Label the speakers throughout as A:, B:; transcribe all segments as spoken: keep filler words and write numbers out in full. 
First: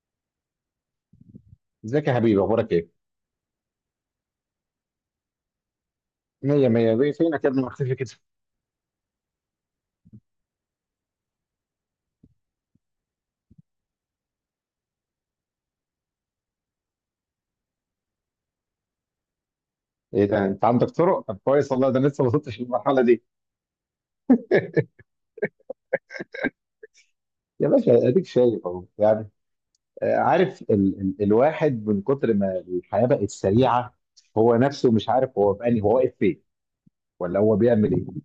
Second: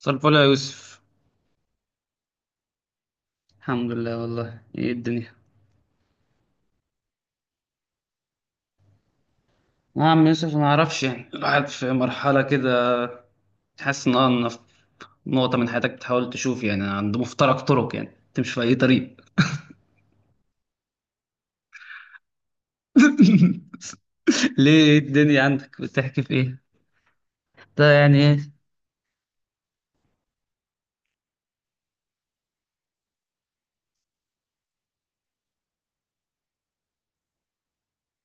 A: مساء الفل يا يوسف.
B: ازيك يا حبيبي، اخبارك ايه؟
A: الحمد لله، والله ايه الدنيا؟
B: مية مية، بيه فينك يا ابني مختفي كده؟
A: يا عم يوسف، ما اعرفش، يعني الواحد في مرحلة كده، تحس ان انا في نقطة من حياتك، بتحاول تشوف، يعني عند مفترق طرق، يعني تمشي في اي طريق.
B: ايه ده انت عندك طرق؟ طب كويس والله، ده أنا لسه ما وصلتش للمرحلة دي.
A: ليه، إيه الدنيا عندك، بتحكي في ايه؟
B: يا
A: ده
B: باشا اديك
A: يعني.
B: شايف اهو يعني. آه، عارف ال ال الواحد من كتر ما الحياة بقت سريعة، هو نفسه مش عارف هو في انهي، هو واقف فين ولا هو بيعمل ايه؟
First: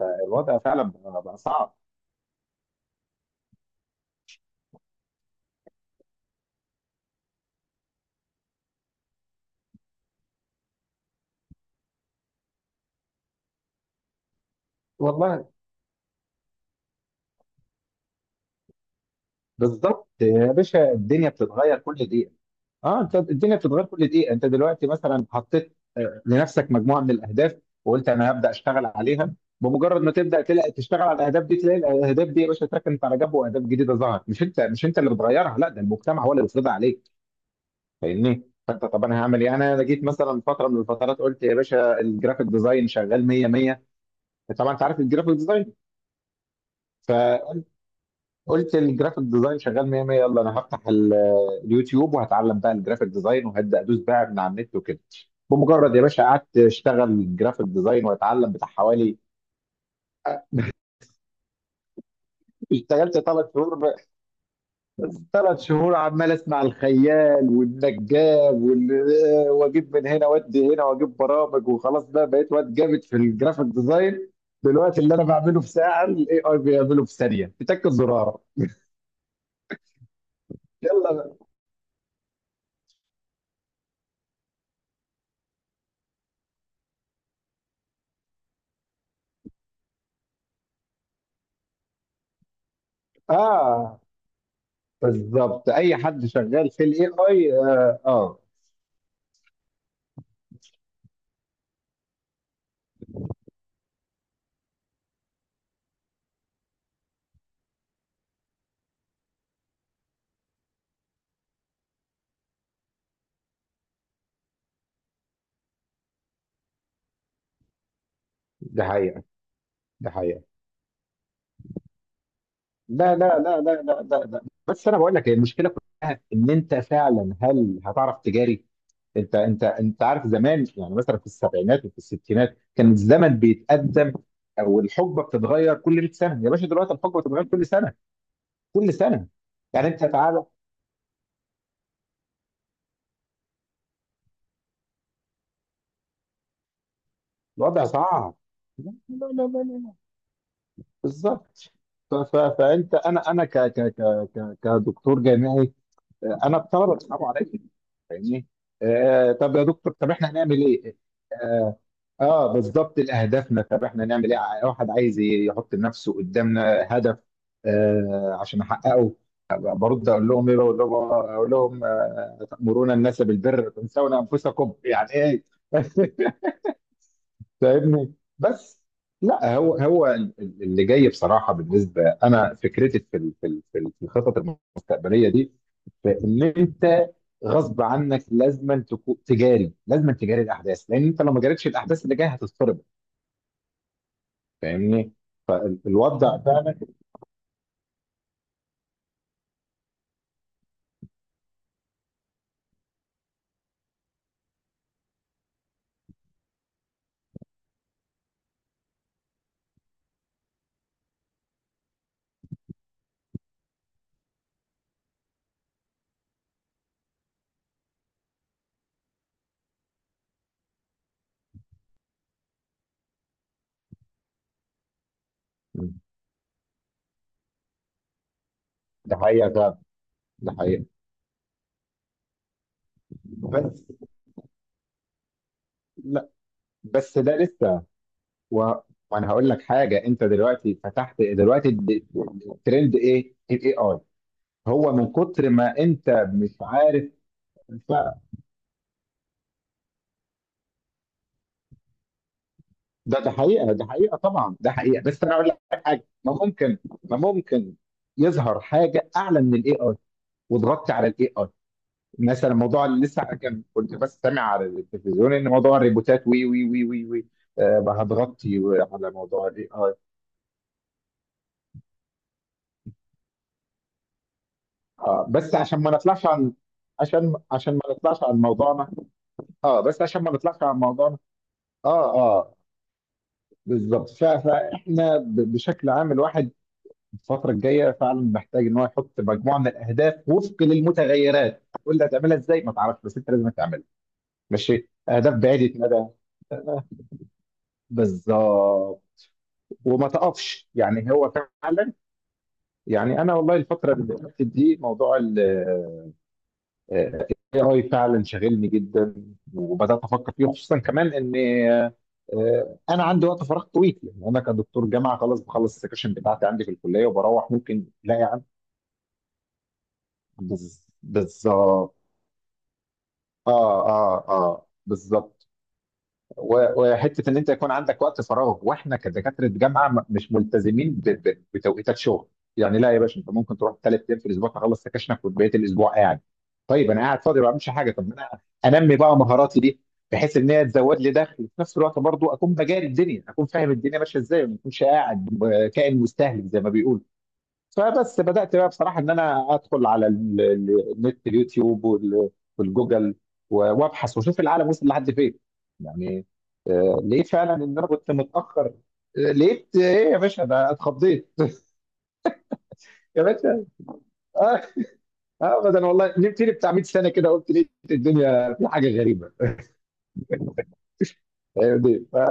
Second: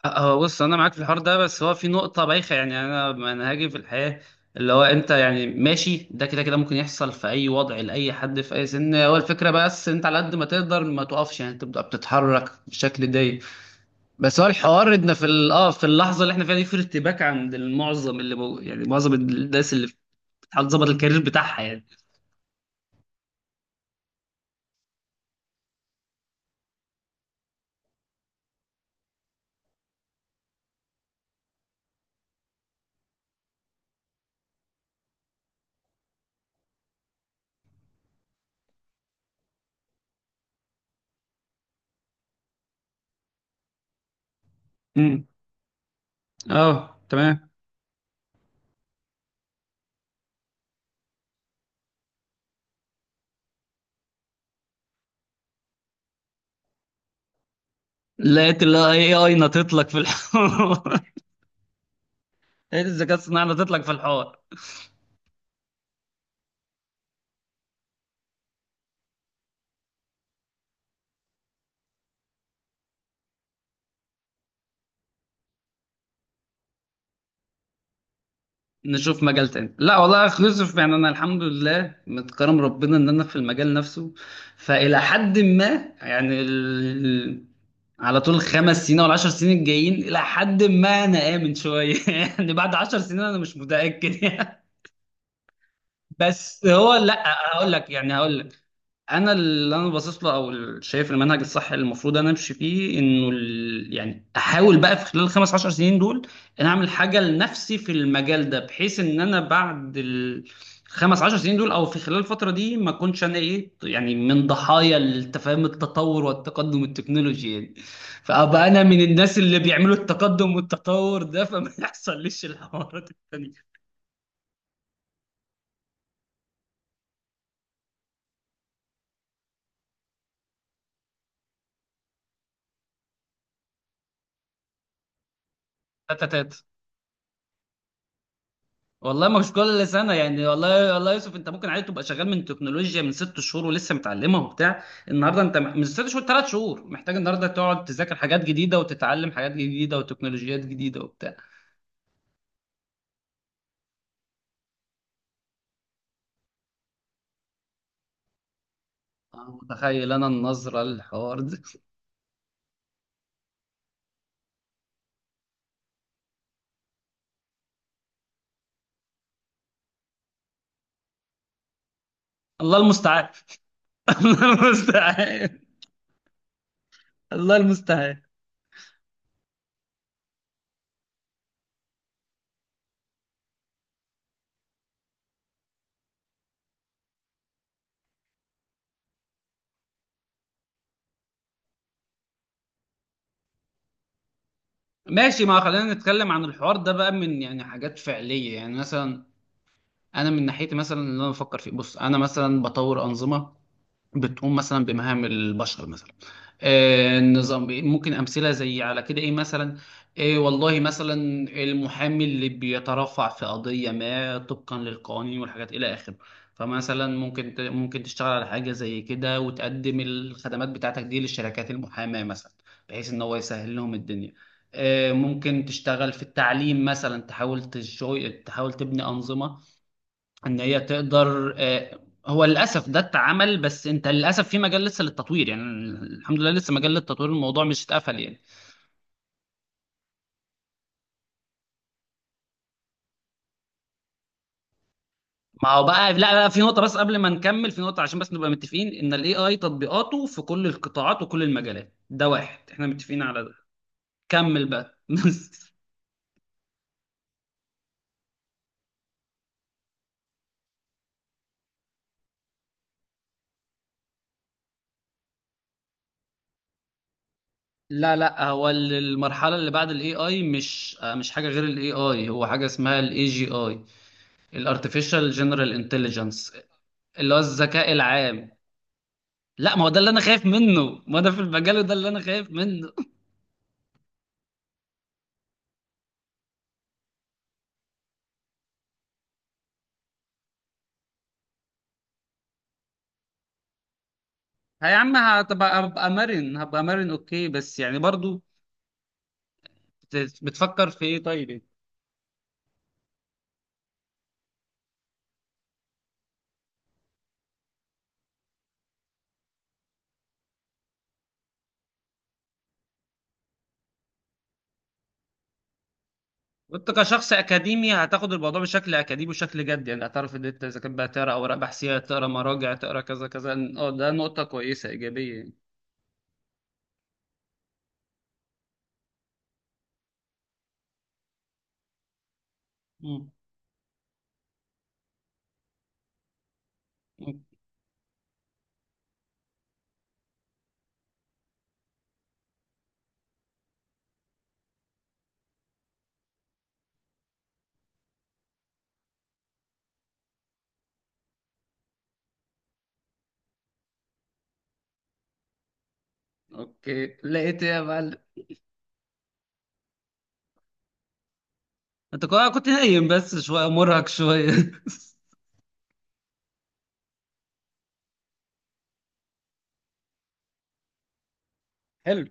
B: لا،
A: هو
B: الوضع
A: بص، انا
B: فعلا
A: معاك في الحوار
B: بقى بقى
A: ده، بس هو
B: صعب.
A: في نقطه بايخه، يعني انا منهجي في الحياه اللي هو انت، يعني ماشي ده كده كده، ممكن يحصل في اي وضع لاي حد في اي سن، هو الفكره بس انت على قد ما تقدر ما تقفش، يعني تبدا بتتحرك بالشكل ده. بس هو الحوار ان في
B: والله،
A: ال- اه في اللحظه اللي احنا فيها دي في ارتباك عند المعظم، اللي بو يعني معظم الناس اللي
B: بالظبط يا
A: بتحاول تظبط
B: باشا،
A: الكارير
B: الدنيا
A: بتاعها
B: بتتغير
A: يعني.
B: كل دقيقة. اه، انت الدنيا بتتغير كل دقيقه. انت دلوقتي مثلا حطيت آه، لنفسك مجموعه من الاهداف وقلت انا هبدا اشتغل عليها. بمجرد ما تبدا تلاقي تشتغل على الاهداف دي، تلاقي الاهداف دي يا باشا اتركنت على جنب، واهداف جديده ظهرت. مش انت مش انت اللي بتغيرها، لا ده المجتمع هو اللي بيفرضها عليك. فاهمني؟ فانت، طب انا هعمل ايه؟ انا جيت مثلا فتره من الفترات، قلت يا باشا الجرافيك ديزاين شغال مية مية. طبعا انت عارف
A: امم
B: الجرافيك ديزاين.
A: اه، تمام.
B: قلت الجرافيك ديزاين شغال مية مية، يلا انا هفتح ال- اليوتيوب وهتعلم بقى الجرافيك ديزاين وهبدا ادوس بقى من على النت وكده. بمجرد يا باشا قعدت اشتغل جرافيك ديزاين واتعلم
A: لقيت
B: بتاع
A: الاي
B: حوالي،
A: اي نطت لك في الحوار. لقيت الذكاء
B: اشتغلت
A: الصناعي
B: ثلاث
A: نطت
B: شهور
A: لك في
B: بقى.
A: الحوار.
B: ثلاث شهور عمال اسمع الخيال والنجاب وال- واجيب من هنا وادي هنا واجيب برامج، وخلاص بقى بقيت واد جامد في الجرافيك ديزاين. بالوقت اللي انا بعمله في ساعه، الاي اي بيعمله في ثانيه بتاكد زرار.
A: نشوف مجال تاني. لا والله اكلوزيف، يعني انا
B: يلا بقى.
A: الحمد لله متكرم ربنا ان انا في المجال نفسه، فالى حد ما يعني ال... على طول الخمس سنين او العشر سنين الجايين، الى حد ما انا امن شويه يعني. بعد عشر سنين انا مش
B: اه،
A: متاكد يعني.
B: بالظبط، اي حد
A: بس
B: شغال في
A: هو
B: الاي
A: لا،
B: اي.
A: هقول لك
B: اه
A: يعني هقول
B: آه،
A: لك انا اللي انا باصص له، او ال- شايف المنهج الصح اللي المفروض انا امشي فيه. انه ال... يعني احاول بقى في خلال الخمس عشر سنين دول ان اعمل حاجه لنفسي في المجال ده، بحيث ان انا بعد الخمس عشر سنين دول او في خلال الفتره دي ما اكونش انا ايه، يعني من ضحايا التفاهم التطور والتقدم التكنولوجي يعني. فابقى انا
B: ده
A: من
B: حقيقه
A: الناس اللي بيعملوا
B: ده حقيقه.
A: التقدم والتطور ده، فما يحصلش الحوارات
B: لا لا لا
A: التانيه.
B: لا لا لا لا. بس انا بقول لك هي المشكله كلها ان انت فعلا هل هتعرف تجاري. انت انت انت عارف زمان يعني، مثلا في السبعينات وفي الستينات كان الزمن بيتقدم، او الحقبه بتتغير كل مية
A: تاتا
B: سنه. يا
A: تاتا.
B: باشا، دلوقتي الحقبه بتتغير كل سنه، كل
A: والله
B: سنه.
A: مش كل
B: يعني انت
A: سنه
B: تعالى،
A: يعني، والله والله يا يوسف، انت ممكن عادي تبقى شغال من تكنولوجيا من ست شهور ولسه متعلمها وبتاع، النهارده انت م- من ست شهور ثلاث شهور محتاج النهارده تقعد
B: الوضع
A: تذاكر
B: صعب.
A: حاجات جديده
B: لا لا
A: وتتعلم
B: لا
A: حاجات
B: لا لا.
A: جديده وتكنولوجيات جديده وبتاع.
B: بالظبط. ف- ف- فانت انا انا ك ك ك ك- كدكتور جامعي. آه، انا الطلبه بيصعبوا عليا، فاهمني؟ آه
A: أنا
B: طب يا دكتور، طب
A: متخيل انا
B: احنا هنعمل
A: النظره
B: ايه؟
A: للحوار ده.
B: اه, آه بالظبط، اهدافنا، طب احنا هنعمل ايه؟ ع- واحد عايز ي- يحط لنفسه قدامنا هدف آه عشان احققه. أبقى برد اقول لهم ايه؟ بقول لهم، اقول لهم: آه،
A: الله
B: تأمرون الناس
A: المستعان.
B: بالبر وتنسون
A: الله
B: انفسكم، يعني ايه؟
A: المستعان. الله
B: فاهمني
A: المستعان.
B: بس. لا، هو هو ال- ال- اللي جاي بصراحه، بالنسبه انا فكرتي في ال- في ال- في ال- في الخطط المستقبليه دي. فان انت غصب عنك لازما تكون تجاري، لازما تجاري الاحداث، لان انت لو ما جاريتش الاحداث اللي جايه هتضطرب. فاهمني؟
A: ماشي، ما خلينا نتكلم
B: فالوضع
A: عن الحوار
B: فعلا.
A: ده بقى من يعني حاجات فعليه يعني، مثلا انا من ناحيتي، مثلا اللي انا بفكر فيه، بص انا مثلا بطور انظمه بتقوم مثلا بمهام البشر مثلا. آه، نظام إيه، ممكن امثله زي على كده ايه مثلا؟ إيه والله، مثلا المحامي اللي بيترفع في قضيه ما طبقا للقوانين والحاجات الى اخره، فمثلا ممكن ت- ممكن تشتغل على حاجه زي كده وتقدم الخدمات بتاعتك دي للشركات المحاماه مثلا، بحيث ان هو يسهل لهم الدنيا. آه، ممكن تشتغل في التعليم مثلا، تحاول تشو- تحاول تبني
B: ده حقيقه
A: انظمه
B: فعلا، ده
A: ان هي
B: حقيقه.
A: تقدر. آه، هو للاسف ده اتعمل،
B: بس،
A: بس انت للاسف في مجال لسه للتطوير، يعني
B: لا،
A: الحمد لله لسه مجال
B: بس
A: للتطوير،
B: ده
A: الموضوع
B: لسه
A: مش اتقفل يعني.
B: و... وانا هقول لك حاجه. انت دلوقتي فتحت دلوقتي الد- الترند ايه؟ الاي اي. هو من كتر
A: ما
B: ما
A: هو
B: انت
A: بقى لا لا،
B: مش
A: في نقطه بس
B: عارف.
A: قبل ما نكمل، في
B: ف-
A: نقطه عشان بس نبقى متفقين ان الاي اي تطبيقاته في كل القطاعات وكل المجالات، ده واحد احنا
B: ده
A: متفقين
B: ده
A: على ده.
B: حقيقه ده حقيقه طبعا
A: كمل
B: ده
A: بقى.
B: حقيقه. بس انا اقول لك
A: بس.
B: حاجه، ما ممكن، ما ممكن يظهر حاجه اعلى من الاي اي وضغطت على الاي اي؟ مثلا موضوع اللي لسه كان كنت بس سامع على التلفزيون ان موضوع الريبوتات وي وي وي وي وي آه
A: لا لا،
B: هتغطي
A: هو ال-
B: على موضوع
A: المرحله
B: الاي
A: اللي بعد
B: اي.
A: الاي اي مش آه، مش حاجه غير الاي اي، هو حاجه اسمها الاي جي اي،
B: آه
A: الارتفيشال
B: بس
A: جنرال
B: عشان ما نطلعش عن.
A: انتليجنس، اللي
B: عشان
A: هو
B: عشان ما
A: الذكاء
B: نطلعش عن
A: العام.
B: موضوعنا.
A: لا،
B: اه،
A: ما هو ده
B: بس
A: اللي انا
B: عشان ما
A: خايف
B: نطلعش عن
A: منه،
B: موضوعنا.
A: ما ده في المجال وده اللي
B: اه
A: انا خايف
B: اه
A: منه.
B: بالظبط. ف- فاحنا ب- بشكل عام، الواحد الفتره الجايه فعلا محتاج ان هو يحط مجموعه من الاهداف وفق للمتغيرات. تقول لي هتعملها ازاي، ما تعرفش بس انت لازم تعملها.
A: ها
B: ماشي،
A: يا عم،
B: اهداف بعيده
A: هتبقى،
B: مدى.
A: هبقى مرن، هبقى مرن اوكي، بس يعني برضو
B: بالظبط. وما
A: بت-
B: تقفش
A: بتفكر في
B: يعني،
A: ايه
B: هو
A: طيب؟
B: فعلا يعني. انا والله الفتره اللي فاتت دي موضوع ال اي اي فعلا شاغلني جدا، وبدات افكر فيه، خصوصا كمان ان آه، انا عندي وقت فراغ طويل. يعني انا كدكتور جامعه، خلاص بخلص السكشن بتاعتي عندي في
A: وانت
B: الكليه
A: كشخص
B: وبروح، ممكن
A: اكاديمي
B: لا
A: هتاخد
B: يعني.
A: الموضوع بشكل اكاديمي وشكل جد، يعني هتعرف ان انت اذا كان بقى تقرا اوراق
B: بالظبط.
A: بحثيه، تقرا مراجع، تقرا كذا كذا.
B: اه
A: اه، ده
B: اه
A: نقطه
B: اه
A: كويسه ايجابيه
B: بالظبط.
A: يعني.
B: و- وحته ان انت يكون عندك وقت فراغ، واحنا كدكاتره جامعه م- مش ملتزمين ب- ب- بتوقيتات شغل. يعني لا يا باشا،
A: مم.
B: انت ممكن تروح ثلاث ايام في الاسبوع تخلص سكاشنك وبقيه الاسبوع قاعد. طيب انا قاعد
A: مم.
B: فاضي ما بعملش حاجه، طب ما انا انمي بقى مهاراتي دي، بحيث ان هي تزود لي دخل. في نفس الوقت برضو اكون بجاري الدنيا، اكون فاهم الدنيا ماشيه ازاي، وما اكونش قاعد ب- كائن مستهلك زي ما بيقولوا. فبس بدأت بقى بصراحة إن أنا أدخل على ال- ال- النت، اليوتيوب وال- والجوجل و- وأبحث وأشوف العالم وصل لحد فين يعني. آه،
A: اوكي،
B: ليه فعلا
A: لقيت ايه
B: إن
A: يا
B: أنا كنت
A: معلم؟
B: متأخر؟ آه، لقيت إيه يا باشا؟ ده اتخضيت.
A: انت كنت كنت نايم
B: يا
A: بس
B: باشا،
A: شويه، مرهق شويه.
B: آه، آه، أبدا والله، نمت لي بتاع مية سنة كده، قلت ليه الدنيا في حاجة غريبة. فاهمني؟ ف
A: حلو.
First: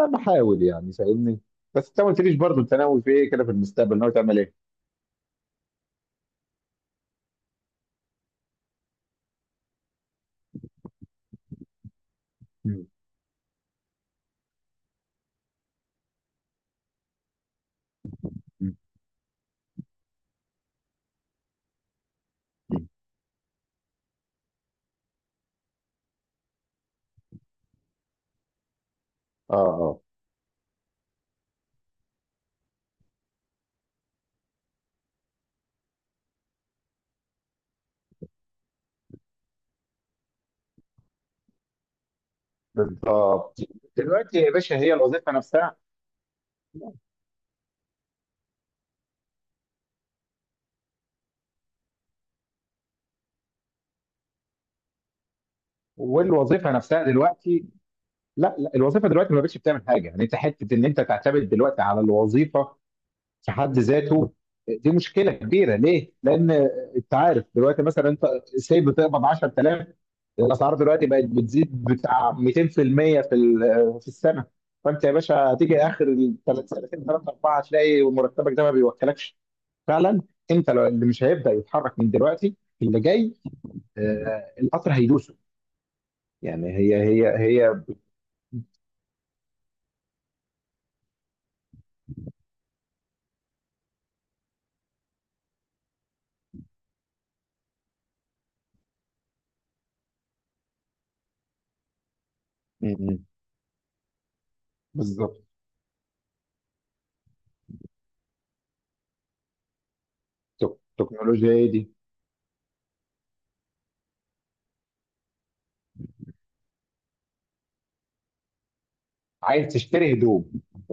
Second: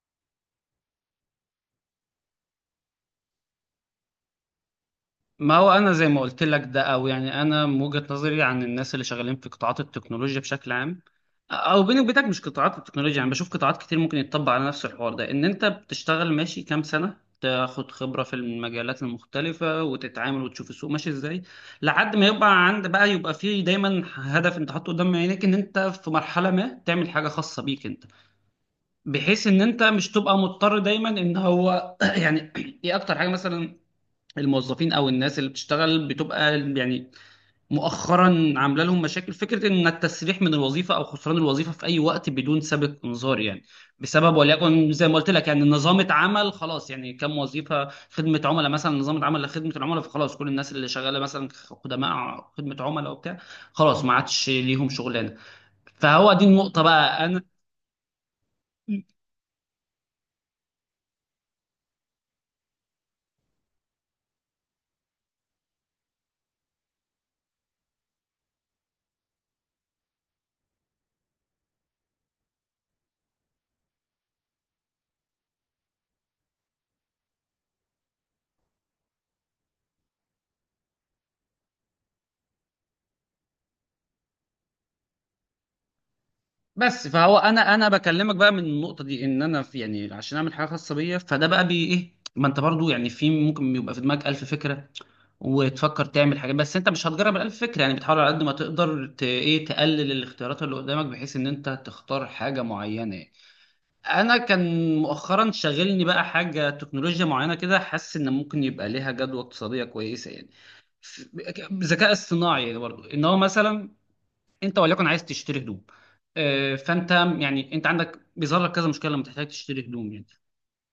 B: أنا بحاول يعني، فاهمني؟ بس أنت ما قلتليش برضه، أنت ناوي في إيه كده في المستقبل؟ ناوي تعمل إيه؟
A: ما هو انا زي ما قلت لك، ده او يعني انا من وجهة نظري عن الناس اللي شغالين في قطاعات التكنولوجيا بشكل عام، او بيني وبينك مش قطاعات
B: مم.
A: التكنولوجيا، يعني بشوف قطاعات كتير ممكن يتطبق على نفس الحوار ده، ان انت بتشتغل ماشي كام سنة، تاخد خبرة في
B: مم.
A: المجالات المختلفة وتتعامل وتشوف السوق ماشي ازاي، لحد ما يبقى عند
B: مم.
A: بقى، يبقى فيه دايما هدف انت حاطه قدام عينيك ان انت في مرحلة ما تعمل حاجة خاصة بيك انت، بحيث
B: آه
A: ان انت
B: آه
A: مش تبقى مضطر دايما ان هو يعني. ايه اكتر حاجة مثلا؟ الموظفين او الناس اللي بتشتغل بتبقى يعني مؤخرا عامله لهم مشاكل، فكره ان التسريح من الوظيفه او خسران الوظيفه في اي وقت بدون سابق انذار
B: بالظبط.
A: يعني، بسبب
B: دلوقتي يا باشا
A: وليكن
B: هي
A: زي ما قلت
B: الوظيفه
A: لك يعني،
B: نفسها.
A: نظامه عمل خلاص يعني، كم وظيفه خدمه عملاء مثلا نظامه عمل لخدمه العملاء، فخلاص كل الناس اللي شغاله مثلا خدماء خدمه عملاء وبتاع، خلاص ما عادش ليهم شغلانه. فهو دي
B: والوظيفه
A: النقطه
B: نفسها
A: بقى، انا
B: دلوقتي، لا لا، الوظيفه دلوقتي ما بقتش بتعمل حاجه. يعني انت حته ان انت تعتمد دلوقتي على الوظيفه في حد ذاته، دي مشكله كبيره. ليه؟ لان انت عارف دلوقتي مثلا، انت سي بتقبض عشر تلاف. الاسعار دلوقتي بقت بتزيد بتاع مئتين في المية في المئة في ال- في السنه. فانت يا باشا هتيجي اخر الثلاث سنتين، ثلاثه اربعه، هتلاقي مرتبك ده ما بيوكلكش فعلا. انت لو اللي مش هيبدا يتحرك من دلوقتي، اللي جاي آه، القطر هيدوسه. يعني هي
A: بس
B: هي
A: فهو انا
B: هي
A: انا بكلمك بقى من النقطه دي ان انا في، يعني عشان اعمل حاجه خاصه بيا. فده بقى بي ايه، ما انت برضو يعني في، ممكن يبقى في دماغك الف فكره وتفكر تعمل حاجات، بس انت مش هتجرب الالف فكره يعني، بتحاول على قد ما تقدر ت... ايه تقلل الاختيارات اللي قدامك بحيث ان انت تختار حاجه
B: م-
A: معينه
B: م.
A: يعني. انا كان
B: بالظبط.
A: مؤخرا شاغلني بقى حاجه تكنولوجيا معينه كده، حاسس ان ممكن يبقى ليها جدوى اقتصاديه كويسه يعني.
B: تك-
A: ف-
B: تكنولوجيا هي دي.
A: ذكاء اصطناعي برضو ان هو مثلا انت وليكن عايز تشتري هدوم. آه، فانت يعني انت عندك بيظهر لك كذا مشكله لما تحتاج
B: عايز
A: تشتري هدوم
B: تشتري
A: يعني،
B: هدوم.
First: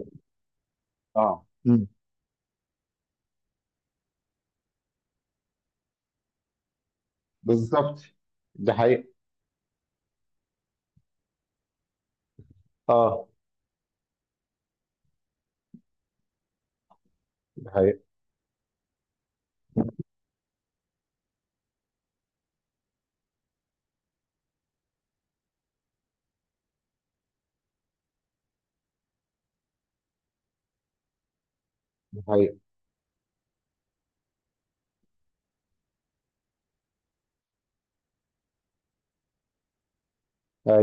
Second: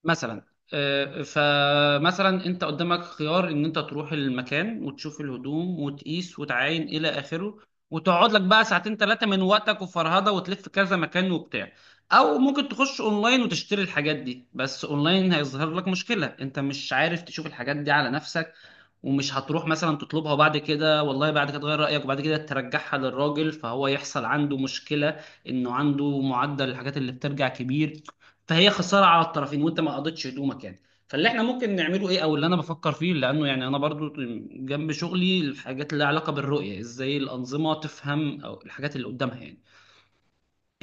A: مثلا. آه،
B: اه، م.
A: فمثلا انت قدامك خيار ان انت تروح المكان وتشوف الهدوم وتقيس وتعاين الى اخره،
B: بالظبط.
A: وتقعد لك بقى
B: ده
A: ساعتين
B: حقيقة.
A: ثلاثه من وقتك وفرهده وتلف كذا مكان وبتاع. او ممكن تخش
B: اه،
A: اونلاين وتشتري الحاجات دي، بس اونلاين هيظهر لك مشكله، انت مش عارف تشوف
B: ده
A: الحاجات دي
B: حقيقة،
A: على نفسك، ومش هتروح مثلا تطلبها بعد كده، والله بعد كده تغير رأيك، وبعد كده ترجعها للراجل، فهو يحصل عنده مشكلة انه عنده معدل الحاجات اللي بترجع كبير، فهي خسارة على الطرفين، وانت ما قضيتش هدومك يعني. فاللي احنا ممكن نعمله ايه،
B: ده
A: او اللي انا
B: حقيقة.
A: بفكر فيه، لانه يعني انا برضو جنب شغلي الحاجات اللي لها علاقة بالرؤية، ازاي الأنظمة تفهم او الحاجات اللي قدامها يعني،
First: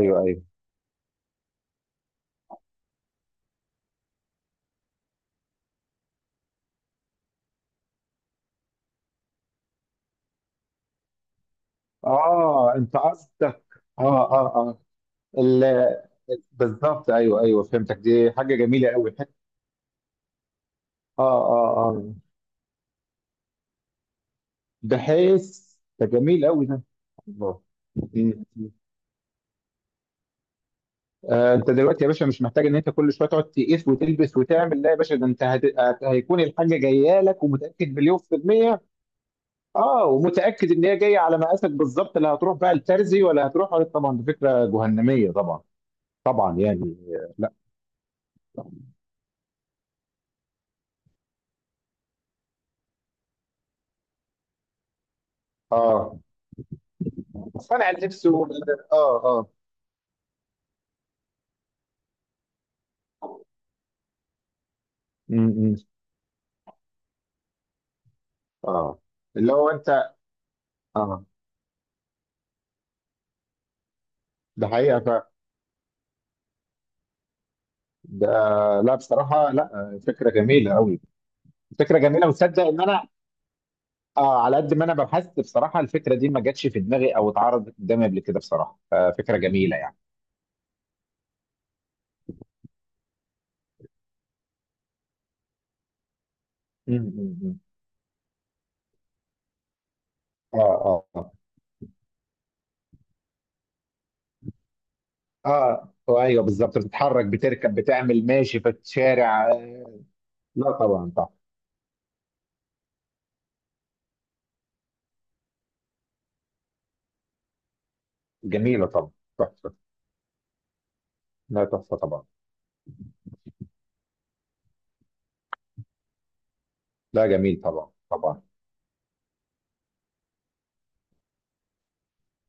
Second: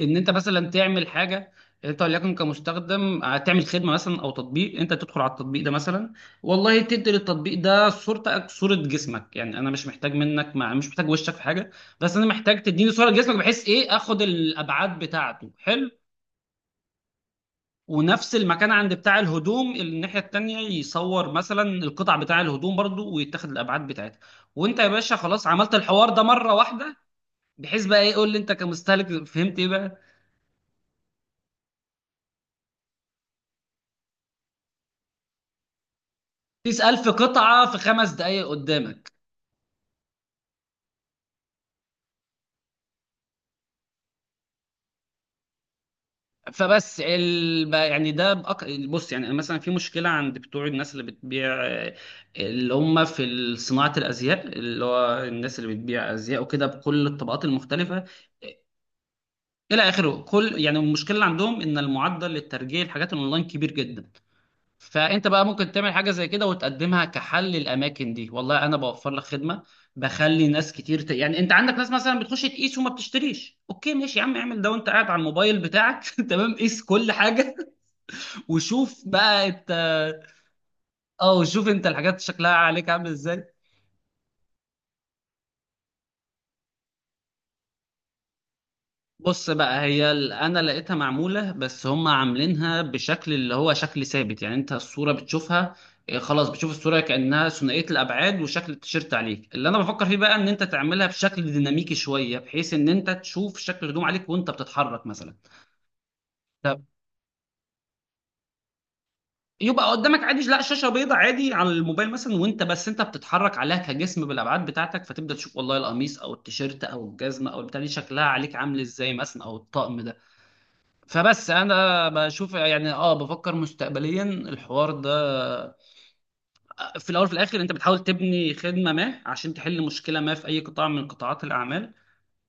A: ان انت
B: ايوه.
A: مثلا تعمل حاجه، انت وليكن كمستخدم، آه، تعمل خدمه مثلا او تطبيق، انت تدخل على التطبيق ده مثلا، والله تدي للتطبيق ده صورتك، صوره جسمك، يعني انا مش محتاج منك، ما مش محتاج وشك في حاجه، بس انا محتاج
B: اه،
A: تديني
B: انت
A: صوره جسمك،
B: قصدك،
A: بحيث ايه، اخد
B: اه اه اه
A: الابعاد بتاعته. حلو.
B: ال- بالظبط، ايوه، ايوه، فهمتك، دي
A: ونفس
B: حاجة
A: المكان
B: جميلة
A: عند
B: قوي.
A: بتاع الهدوم الناحيه التانيه
B: اه
A: يصور مثلا
B: اه اه،
A: القطع بتاع الهدوم برضو ويتاخد الابعاد بتاعتها. وانت يا
B: ده
A: باشا خلاص عملت
B: حس ده
A: الحوار ده
B: جميل
A: مره
B: قوي ده.
A: واحده.
B: الله.
A: بحيث بقى ايه، قول لي انت كمستهلك فهمت ايه بقى،
B: آه، انت دلوقتي يا باشا مش محتاج ان انت كل شويه تقعد تقيس وتلبس وتعمل. لا يا باشا، ده انت هت... هت- هيكون الحاجه
A: تسأل في
B: جايه لك
A: قطعة في
B: ومتاكد
A: خمس
B: مليون في
A: دقايق
B: الميه.
A: قدامك.
B: اه، ومتاكد ان هي جايه على مقاسك بالظبط. لا هتروح بقى الترزي ولا هتروح ولا، طبعا دي فكره جهنميه، طبعا طبعا يعني
A: فبس
B: آه، لا.
A: ال... يعني ده بأك... بص يعني مثلا في مشكلة عند بتوع الناس اللي بتبيع، آه، اللي هم في صناعة الأزياء، اللي هو الناس اللي بتبيع
B: اه،
A: أزياء وكده بكل الطبقات
B: صنع
A: المختلفة
B: اللبس و... اه اه.
A: إلى آخره، كل يعني المشكلة اللي عندهم إن المعدل للترجيع الحاجات الأونلاين كبير جدا. فانت
B: م-
A: بقى ممكن
B: م.
A: تعمل حاجه زي كده وتقدمها كحل للاماكن دي، والله انا
B: اه،
A: بوفر لك
B: اللي
A: خدمه
B: هو انت.
A: بخلي ناس كتير ت...
B: اه،
A: يعني انت عندك ناس مثلا بتخش تقيس وما بتشتريش، اوكي ماشي يا عم، اعمل
B: ده
A: ده وانت
B: حقيقه
A: قاعد على
B: ف...
A: الموبايل بتاعك. تمام، قيس كل حاجه.
B: ده. لا
A: وشوف بقى
B: بصراحه،
A: انت.
B: لا فكره جميله قوي.
A: اه، وشوف انت
B: فكره
A: الحاجات
B: جميله،
A: شكلها
B: وتصدق ان
A: عليك
B: انا
A: عامل ازاي.
B: اه على قد ما انا بحثت بصراحه، الفكره دي ما جاتش في دماغي او اتعرضت قدامي قبل كده بصراحه. ففكره
A: بص
B: جميله
A: بقى
B: يعني.
A: هي ال- انا لقيتها معموله، بس هم عاملينها بشكل اللي هو شكل ثابت يعني، انت الصوره بتشوفها، إيه، خلاص بتشوف
B: م-
A: الصوره
B: م-
A: كانها
B: م.
A: ثنائيه الابعاد وشكل التيشيرت عليك. اللي انا بفكر فيه بقى ان
B: اه
A: انت تعملها
B: اه
A: بشكل ديناميكي شويه، بحيث ان انت تشوف شكل الهدوم عليك وانت بتتحرك مثلا،
B: اه. اه ايوه بالظبط،
A: طب
B: بتتحرك، بتركب، بتعمل ماشي في الشارع.
A: يبقى
B: آه،
A: قدامك عادي لا
B: لا
A: شاشه
B: طبعا
A: بيضاء
B: طبعا.
A: عادي على الموبايل مثلا، وانت بس انت بتتحرك عليها كجسم بالابعاد بتاعتك، فتبدا تشوف والله القميص او التيشيرت او الجزمه او البتاع دي شكلها عليك عامل
B: جميله طبعا.
A: ازاي مثلا، او
B: تحفه.
A: الطقم ده. فبس
B: لا تحفه
A: انا
B: طبعا.
A: بشوف يعني، اه بفكر مستقبليا الحوار ده، في الاول
B: لا
A: وفي الاخر
B: جميل
A: انت
B: طبعا
A: بتحاول
B: طبعا.
A: تبني خدمه ما عشان تحل مشكله ما في اي قطاع من قطاعات الاعمال،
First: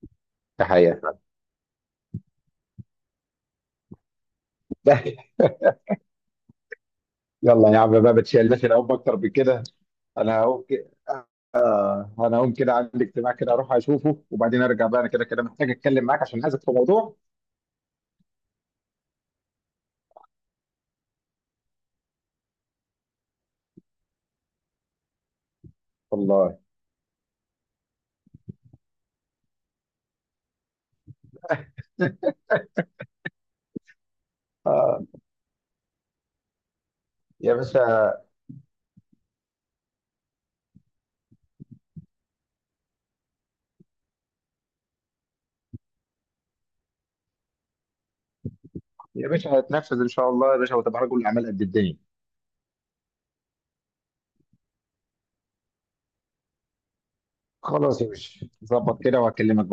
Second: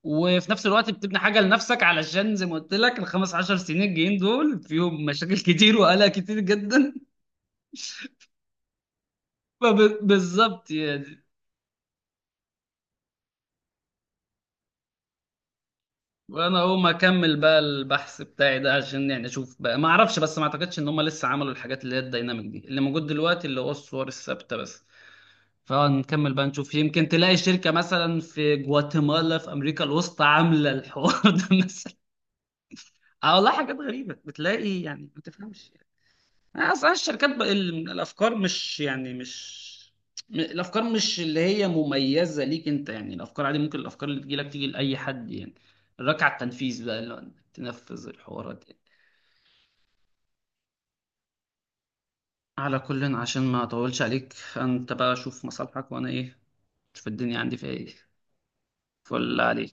A: وفي
B: ده
A: نفس الوقت
B: حقيقه
A: بتبني
B: فعلا.
A: حاجه لنفسك، علشان زي ما قلت لك الخمس عشر سنين الجايين دول فيهم مشاكل كتير وقلق كتير جدا.
B: يلا يا عم بقى، ما تشيلناش العب اكتر من كده. انا هقوم
A: فبالظبط
B: كده
A: يعني.
B: آه آه، انا هقوم كده، عندي اجتماع كده اروح اشوفه وبعدين ارجع. بقى انا كده كده محتاج اتكلم معاك عشان
A: وانا
B: عايزك في
A: هقوم
B: موضوع.
A: اكمل بقى البحث بتاعي ده عشان يعني اشوف بقى، ما اعرفش بس ما اعتقدش ان هم لسه عملوا الحاجات اللي هي الديناميك دي، اللي موجود دلوقتي اللي هو الصور الثابته بس، فنكمل بقى
B: والله.
A: نشوف، يمكن تلاقي شركة مثلا في جواتيمالا في أمريكا الوسطى عاملة الحوار ده. مثلا. اه والله حاجات غريبة بتلاقي
B: آه.
A: يعني ما تفهمش، يعني أصلا الشركات بقى
B: يا
A: ال-
B: باشا.
A: الأفكار مش يعني مش م- الأفكار مش اللي هي مميزة ليك أنت يعني، الأفكار عادي ممكن الأفكار اللي تجيلك تيجي لأي حد يعني، الركعة التنفيذ بقى اللي هو إنك تنفذ الحوارات يعني.
B: يا باشا هيتنفذ ان شاء الله يا باشا، وتبقى رجل اعمال قد الدنيا.
A: على كل عشان ما أطولش عليك، أنت بقى شوف مصالحك وأنا إيه، شوف الدنيا عندي فيها إيه.
B: خلاص يا باشا، ظبط كده
A: فل
B: وهكلمك.
A: عليك.